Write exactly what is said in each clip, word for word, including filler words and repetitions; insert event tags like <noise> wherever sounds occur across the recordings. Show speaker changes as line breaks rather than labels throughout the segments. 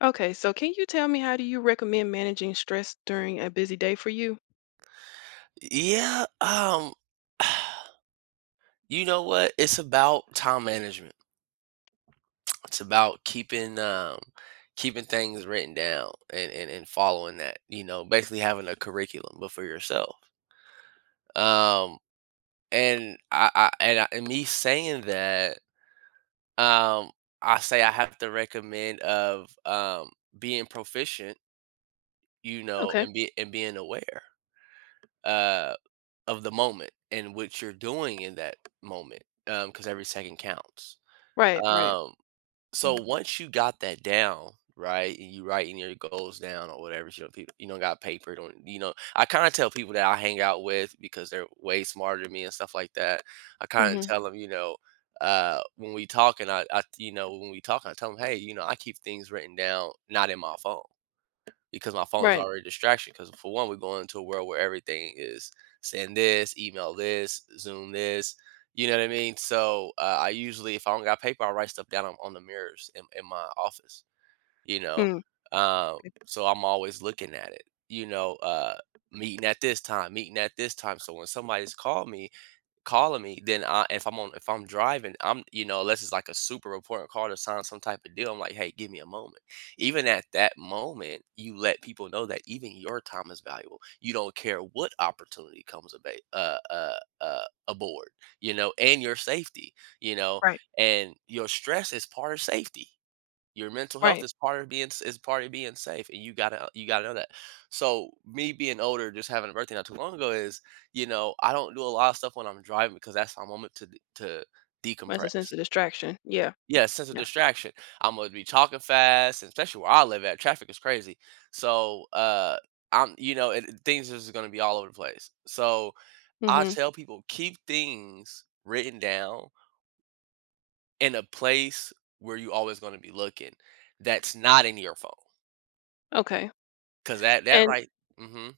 Okay, so can you tell me how do you recommend managing stress during a busy day for you?
Yeah, um, <sighs> you know what? It's about time management. It's about keeping um keeping things written down and and, and following that, you know, basically having a curriculum but for yourself. Um and I, I and I, and me saying that, um, I say I have to recommend of um being proficient, you know,
Okay.
and be and being aware uh of the moment and what you're doing in that moment. Um, because every second counts.
Right, right.
Um, so once you got that down, right, and you writing your goals down or whatever, you know, people, you don't got paper, don't you know? I kind of tell people that I hang out with because they're way smarter than me and stuff like that. I kind of
Mm-hmm.
tell them, you know, uh, when we talk and I, I, you know, when we talk, I tell them, hey, you know, I keep things written down, not in my phone because my phone is
Right.
already a distraction. Because for one, we're going into a world where everything is send this, email this, Zoom this. You know what I mean? So uh, I usually, if I don't got paper, I write stuff down on, on the mirrors in, in my office. You know,
Mm,
um, so I'm always looking at it. You know, uh, Meeting at this time, meeting at this time. So when somebody's called me, calling me, then I if I'm on if I'm driving, I'm you know, unless it's like a super important call to sign some type of deal, I'm like, hey, give me a moment. Even at that moment, you let people know that even your time is valuable. You don't care what opportunity comes about uh uh uh aboard, you know, and your safety, you know,
right.
and your stress is part of safety. Your mental health
Right.
is part of being s is part of being safe, and you gotta you gotta know that. So, me being older, just having a birthday not too long ago is, you know, I don't do a lot of stuff when I'm driving because that's my moment to d to
That's a sense
decompress.
of distraction. Yeah.
Yeah, sense of
Yeah.
distraction. I'm gonna be talking fast, and especially where I live at, traffic is crazy. So, uh, I'm you know, and things is gonna be all over the place. So, I
Mm-hmm.
tell people, "Keep things written down in a place where you always gonna be looking that's not in your phone."
Okay.
'Cause that that
And
right. Mm. Mhm.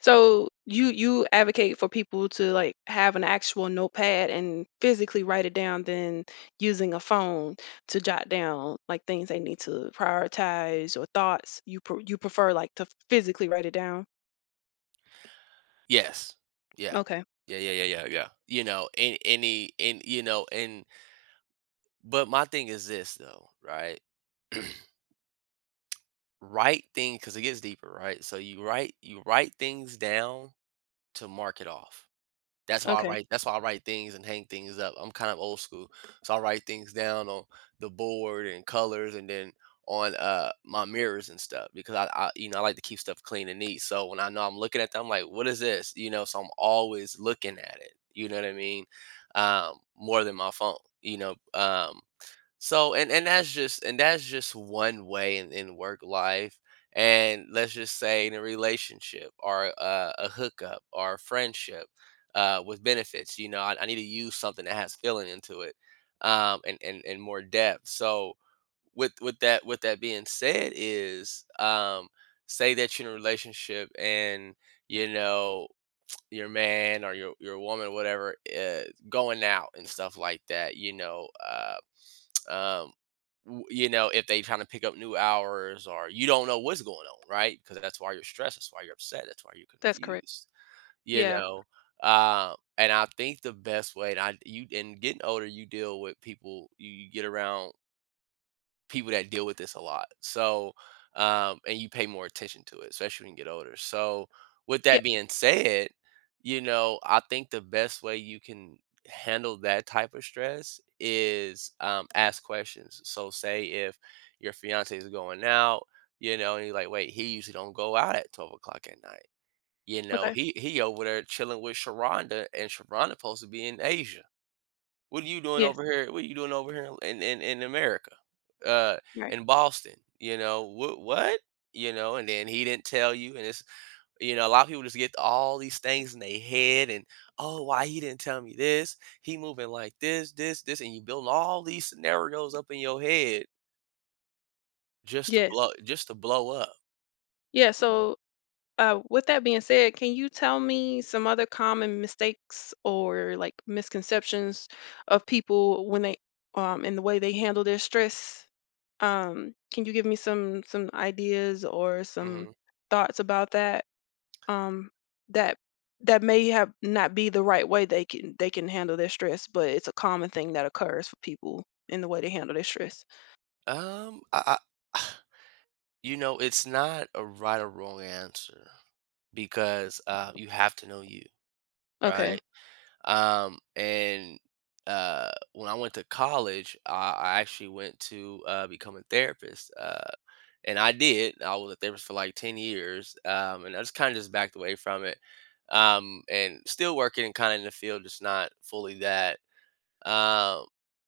so you you advocate for people to like have an actual notepad and physically write it down than using a phone to jot down like things they need to prioritize or thoughts. You pre- you prefer like to physically write it down.
Yes. Yeah.
Okay.
Yeah, yeah, yeah, yeah, yeah. You know, and any and, you know, and but my thing is this though, right? <clears throat> Write thing because it gets deeper, right? So you write you write things down to mark it off. That's why I
Okay.
write that's why I write things and hang things up. I'm kind of old school. So I write things down on the board and colors and then on uh my mirrors and stuff because I, I you know I like to keep stuff clean and neat. So when I know I'm looking at them, I'm like, what is this? You know so I'm always looking at it. You know what I mean? Um, more than my phone. You know, um so and and that's just and that's just one way in, in work life. And let's just say in a relationship or a, a hookup or a friendship uh, with benefits, you know, I, I need to use something that has feeling into it um, and, and, and more depth. So with with that with that being said is um, say that you're in a relationship and you know your man or your your woman whatever uh, going out and stuff like that, you know, uh um, w- you know, if they trying to pick up new hours or you don't know what's going on, right? Because that's why you're stressed. That's why you're upset. That's why you're
That's correct.
confused. You
Yeah.
know, um, and I think the best way, and I you and getting older, you deal with people. You, you get around people that deal with this a lot. So, um, and you pay more attention to it, especially when you get older. So, with that being said, you know, I think the best way you can handle that type of stress is um, ask questions. So, say if your fiance is going out, you know, and you're like, wait, he usually don't go out at twelve o'clock at night. You know,
Okay.
he he over there chilling with Sharonda, and Sharonda supposed to be in Asia. What are you doing
Yes.
over here? What are you doing over here in in, in America, uh,
Right.
in Boston? You know what? What? You know, and then he didn't tell you, and it's you know a lot of people just get all these things in their head, and oh, why he didn't tell me this? He moving like this, this, this, and you build all these scenarios up in your head just to
Yes.
blow, just to blow up.
Yeah. So, uh, with that being said, can you tell me some other common mistakes or like misconceptions of people when they um in the way they handle their stress? Um, can you give me some some ideas or some
hmm
thoughts about that? Um, that that may have not be the right way they can they can handle their stress, but it's a common thing that occurs for people in the way they handle their stress.
Um, I, I, <sighs> you know, it's not a right or wrong answer because uh, you have to know you,
Okay.
right? Um, and uh, When I went to college, I, I actually went to uh, become a therapist. Uh, and I did. I was a therapist for like ten years. Um, and I just kind of just backed away from it. Um, and still working and kind of in the field, just not fully that. Um,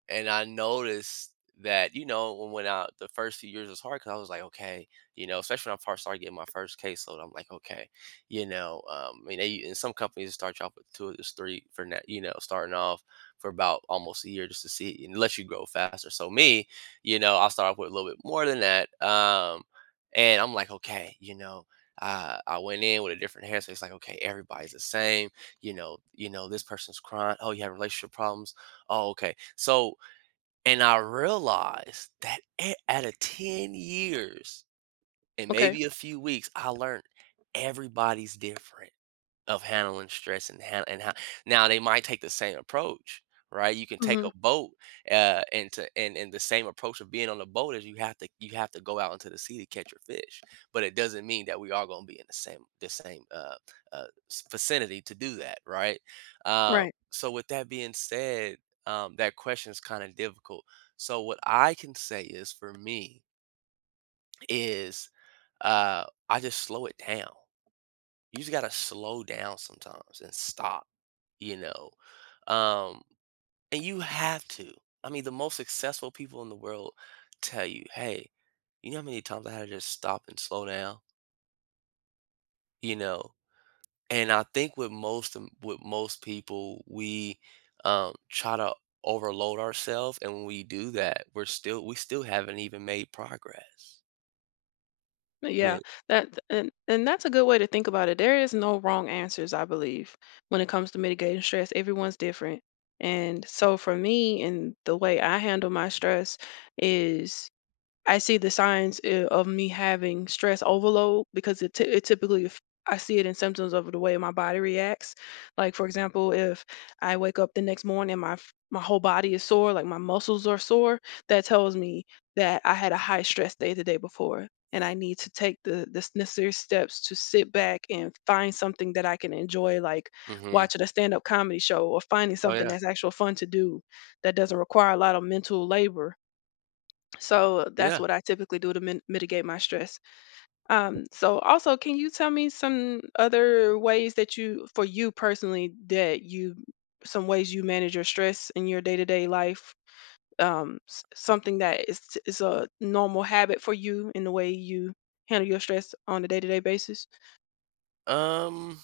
and I noticed that, you know, when, when I, the first few years was hard because I was like, okay, you know, especially when I first started getting my first caseload, I'm like, okay, you know, um, I mean, they, in some companies they start you off with two or just three for, net, you know, starting off for about almost a year just to see, and let you grow faster. So me, you know, I'll start off with a little bit more than that. Um, and I'm like, okay, you know, uh, I went in with a different hair, so it's like, okay, everybody's the same. You know, you know, this person's crying. Oh, you have relationship problems. Oh, okay. So, and I realized that a- out of ten years and
Okay.
maybe a few weeks, I learned everybody's different. Of handling stress and han and how now they might take the same approach, right? You can take
Mm-hmm.
a boat, uh, and to and and the same approach of being on the boat is you have to you have to go out into the sea to catch your fish, but it doesn't mean that we are gonna be in the same the same, uh, uh, s vicinity to do that, right? Um,
Right.
so with that being said, um, that question is kinda difficult. So what I can say is for me is, uh, I just slow it down. You just gotta slow down sometimes and stop, you know? Um, and you have to. I mean, the most successful people in the world tell you, hey, you know how many times I had to just stop and slow down, you know? And I think with most of- with most people, we um, try to overload ourselves, and when we do that, we're still we still haven't even made progress.
Uh,
Yeah.
Yeah, that and and that's a good way to think about it. There is no wrong answers, I believe, when it comes to mitigating stress. Everyone's different. And so for me and the way I handle my stress is I see the signs uh, of me having stress overload because it, ty- it typically if I see it in symptoms of the way my body reacts. Like for example, if I wake up the next morning, my f- my whole body is sore, like my muscles are sore, that tells me that I had a high stress day the day before, and I need to take the the s- necessary steps to sit back and find something that I can enjoy, like
Hmm.
watching a stand up comedy show or finding
Oh
something
yeah.
that's actual fun to do that doesn't require a lot of mental labor so uh, that's
Yeah.
what I typically do to min- mitigate my stress. Um, so also, can you tell me some other ways that you, for you personally, that you, some ways you manage your stress in your day-to-day life? Um, s- something that is is a normal habit for you in the way you handle your stress on a day-to-day basis.
Um,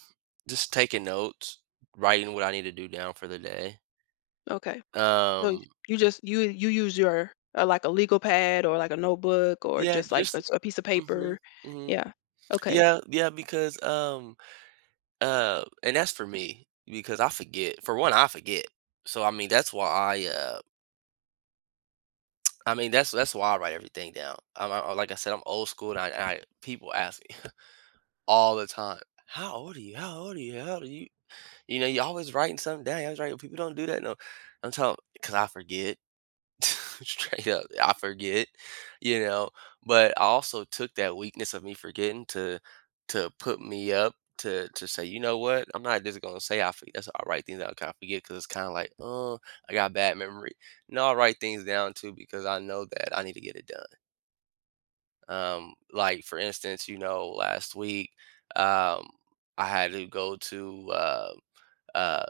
just taking notes, writing what I need to do down for the day.
Okay, so
Um,
you just you you use your uh, like a legal pad or like a notebook or
yeah,
just like a,
just
s- a piece of paper.
mhm, mhm.
Yeah. Okay.
Yeah, yeah, because um uh and that's for me because I forget. For one, I forget. So I mean, that's why I uh I mean, that's that's why I write everything down. I'm, I, like I said, I'm old school and I, I people ask me <laughs> all the time, "How old are you? How old are you? How old are you?" You know, you're always writing something down. I was writing. People don't do that no. I'm telling because I forget. <laughs> Straight up, I forget, you know, but I also took that weakness of me forgetting to to put me up to to say, "You know what? I'm not just gonna say I forget. That's all right things that I kind of forget because it's kind of like, oh, I got bad memory. No, i write things down too because I know that I need to get it done. Um, like for instance, you know, last week, um, I had to go to uh, uh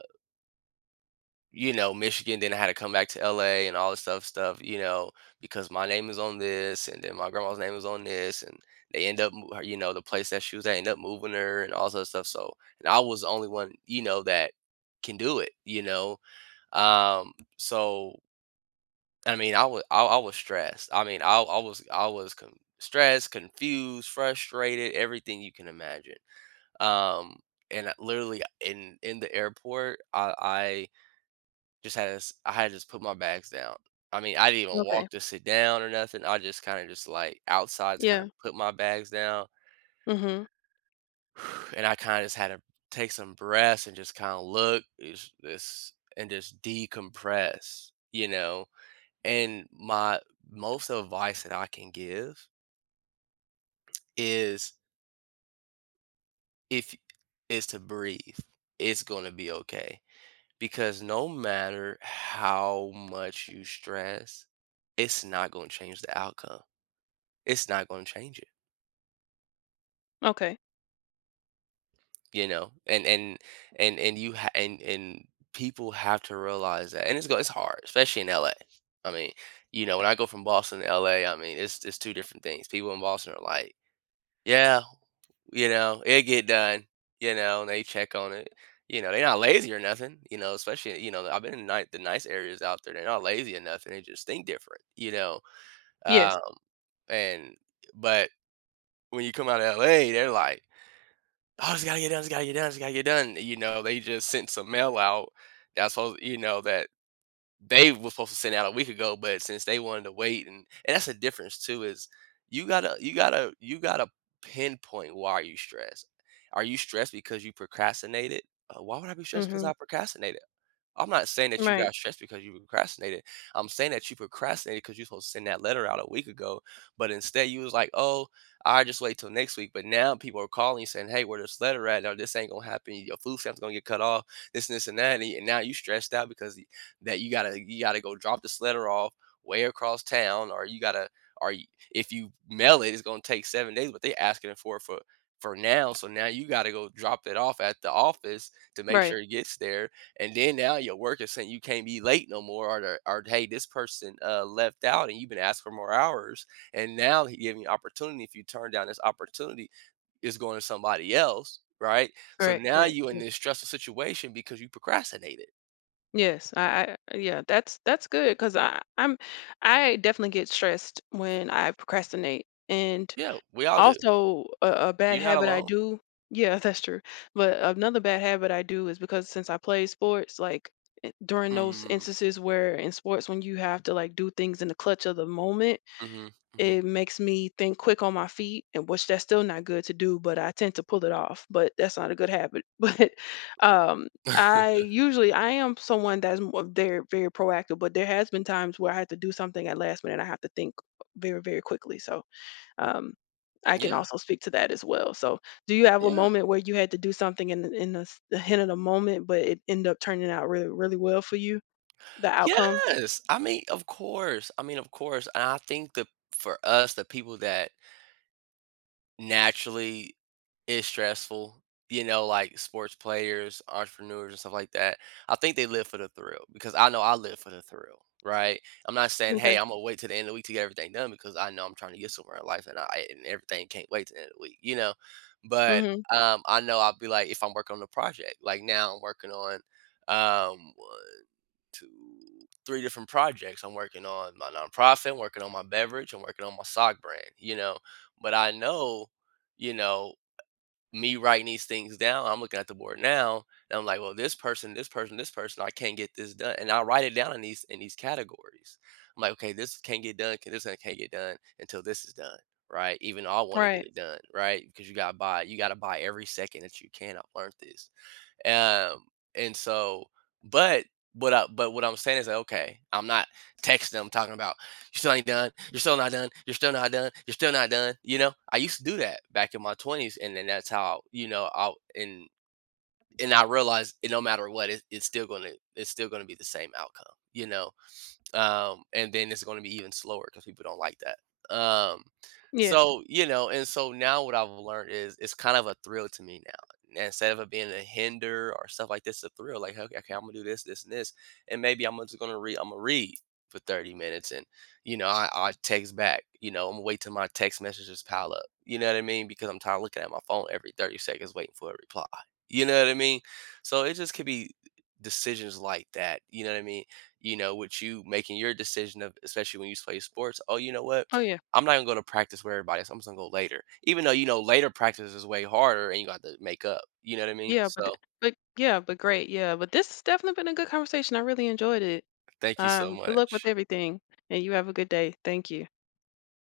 you know, Michigan, then I had to come back to L A and all this stuff stuff, you know, because my name is on this and then my grandma's name is on this and they end up mo- you know, the place that she was at end up moving her and all this stuff. So and I was the only one, you know, that can do it, you know. Um so I mean I was I, I was stressed. I mean I I was I was con- stressed, confused, frustrated, everything you can imagine. Um and I- literally in in the airport, I, I just had to s I had to just put my bags down. I mean, I didn't even
Okay.
walk to sit down or nothing. I just kinda just, like, outside, just kinda
Yeah.
put my bags down,
Mm-hmm.
<sighs> and I kinda just had to take some breaths and just kinda look, is this and just decompress, you know? And my most advice that I can give is if is to breathe. It's gonna be okay, because no matter how much you stress, it's not gonna change the outcome. It's not going to change it,
Okay.
you know. And and and and you ha- and and people have to realize that, and it's go it's hard, especially in L A. I mean, you know, when I go from Boston to L A, I mean, it's it's two different things. People in Boston are like, yeah, you know, it get done, you know, and they check on it, you know. They're not lazy or nothing, you know. Especially, you know, I've been in ni- the nice areas out there. They're not lazy or nothing, they just think different, you know.
Yes.
Uh, and but when you come out of L A, they're like, "Oh, it's gotta get done, it's gotta get done, it's gotta get done." You know, they just sent some mail out that's supposed, you know, that they were supposed to send out a week ago, but since they wanted to wait, and and that's the difference too, is you gotta you gotta you gotta pinpoint why are you stressed. Are you stressed because you procrastinated? Uh, why would I be stressed because
Mhm.
I procrastinated? I'm not saying that you
Right.
got stressed because you procrastinated. I'm saying that you procrastinated because you're supposed to send that letter out a week ago, but instead you was like, "Oh, I just wait till next week." But now people are calling you saying, "Hey, where this letter at? Or this ain't gonna happen. Your food stamp's gonna get cut off. This and this and that." And now you stressed out because y- that you gotta you gotta go drop this letter off way across town, or you gotta or y- if you mail it, it's gonna take seven days. But they asking for it for for now, so now you gotta go drop it off at the office to make
Right.
sure it gets there. And then now your work is saying you can't be late no more, or the- or, hey, this person uh, left out and you've been asked for more hours, and now he giving you opportunity. If you turn down this opportunity, is going to somebody else, right? So
Correct.
now
Correct.
you in
Yeah.
this stressful situation because you procrastinated.
Yes. I, I yeah, that's that's good 'cause I I'm I definitely get stressed when I procrastinate. And
Yeah, we all do.
also a, a bad
You're not
habit I
alone.
do. Yeah, <laughs> that's true. But another bad habit I do is because since I play sports, like i- during those
mm,
instances where in sports when you have to like do things in the clutch of the moment,
hmm hmm
it makes me think quick on my feet, and which that's still not good to do, but I tend to pull it off, but that's not a good habit. <laughs> But um, I
<laughs>
usually I am someone that's more, very very proactive, but there has been times where I had to do something at last minute, and I have to think very very quickly, so um, I can
yeah
also speak to that as well. So, do you have a
yeah
moment where you had to do something in the- in the, s- the hint of the moment, but it ended up turning out really really well for you? The outcome.
yes, I mean, of course, I mean, of course. And I think the for us, the people that naturally is stressful. You know, like sports players, entrepreneurs, and stuff like that. I think they live for the thrill, because I know I live for the thrill, right? I'm not saying,
Okay.
hey, I'm gonna wait till the end of the week to get everything done, because I know I'm trying to get somewhere in life, and I and everything can't wait to the end of the week, you know. But
Mm-hmm.
um, I know I'll be like, if I'm working on a project, like now I'm working on um to three different projects. I'm working on my nonprofit, I'm working on my beverage, I'm working on my sock brand, you know. But I know, you know, me writing these things down, I'm looking at the board now, and I'm like, well, this person, this person, this person, I can't get this done. And I write it down in these in these categories. I'm like, okay, this can't get done, this one can't get done until this is done. Right. Even though I want to get
Right.
it done, right? Because you gotta buy you gotta buy every second that you can. I've learned this. Um, and so, but what I but what I'm saying is, like, okay, I'm not texting them talking about you still ain't done, you're still not done, you're still not done, you're still not done. You know, I used to do that back in my twenties, and then that's how you know I and and I realized it, no matter what, it, it's still gonna it's still gonna be the same outcome. You know, um, and then it's going to be even slower because people don't like that. Um,
Yes.
so you know, and so now what I've learned is it's kind of a thrill to me now. And instead of it being a hinder or stuff like this, it's a thrill. Like, okay, okay, I'm gonna do this, this, and this, and maybe I'm just gonna read. I'm gonna read for thirty minutes, and you know, I, I text back. You know, I'm gonna wait till my text messages pile up. You know what I mean? Because I'm tired of looking at my phone every thirty seconds waiting for a reply. You know what I mean? So it just could be decisions like that. You know what I mean? You know, with you making your decision of, especially when you play sports, oh, you know what?
Oh yeah.
I'm not gonna go to practice where everybody else. I'm just gonna go later. Even though you know later practice is way harder and you got to make up. You know what I mean?
Yeah, but th-
So
but yeah, but great. Yeah, but this has definitely been a good conversation. I really enjoyed it.
thank you so
Um, good luck with
much.
everything, and you have a good day. Thank you.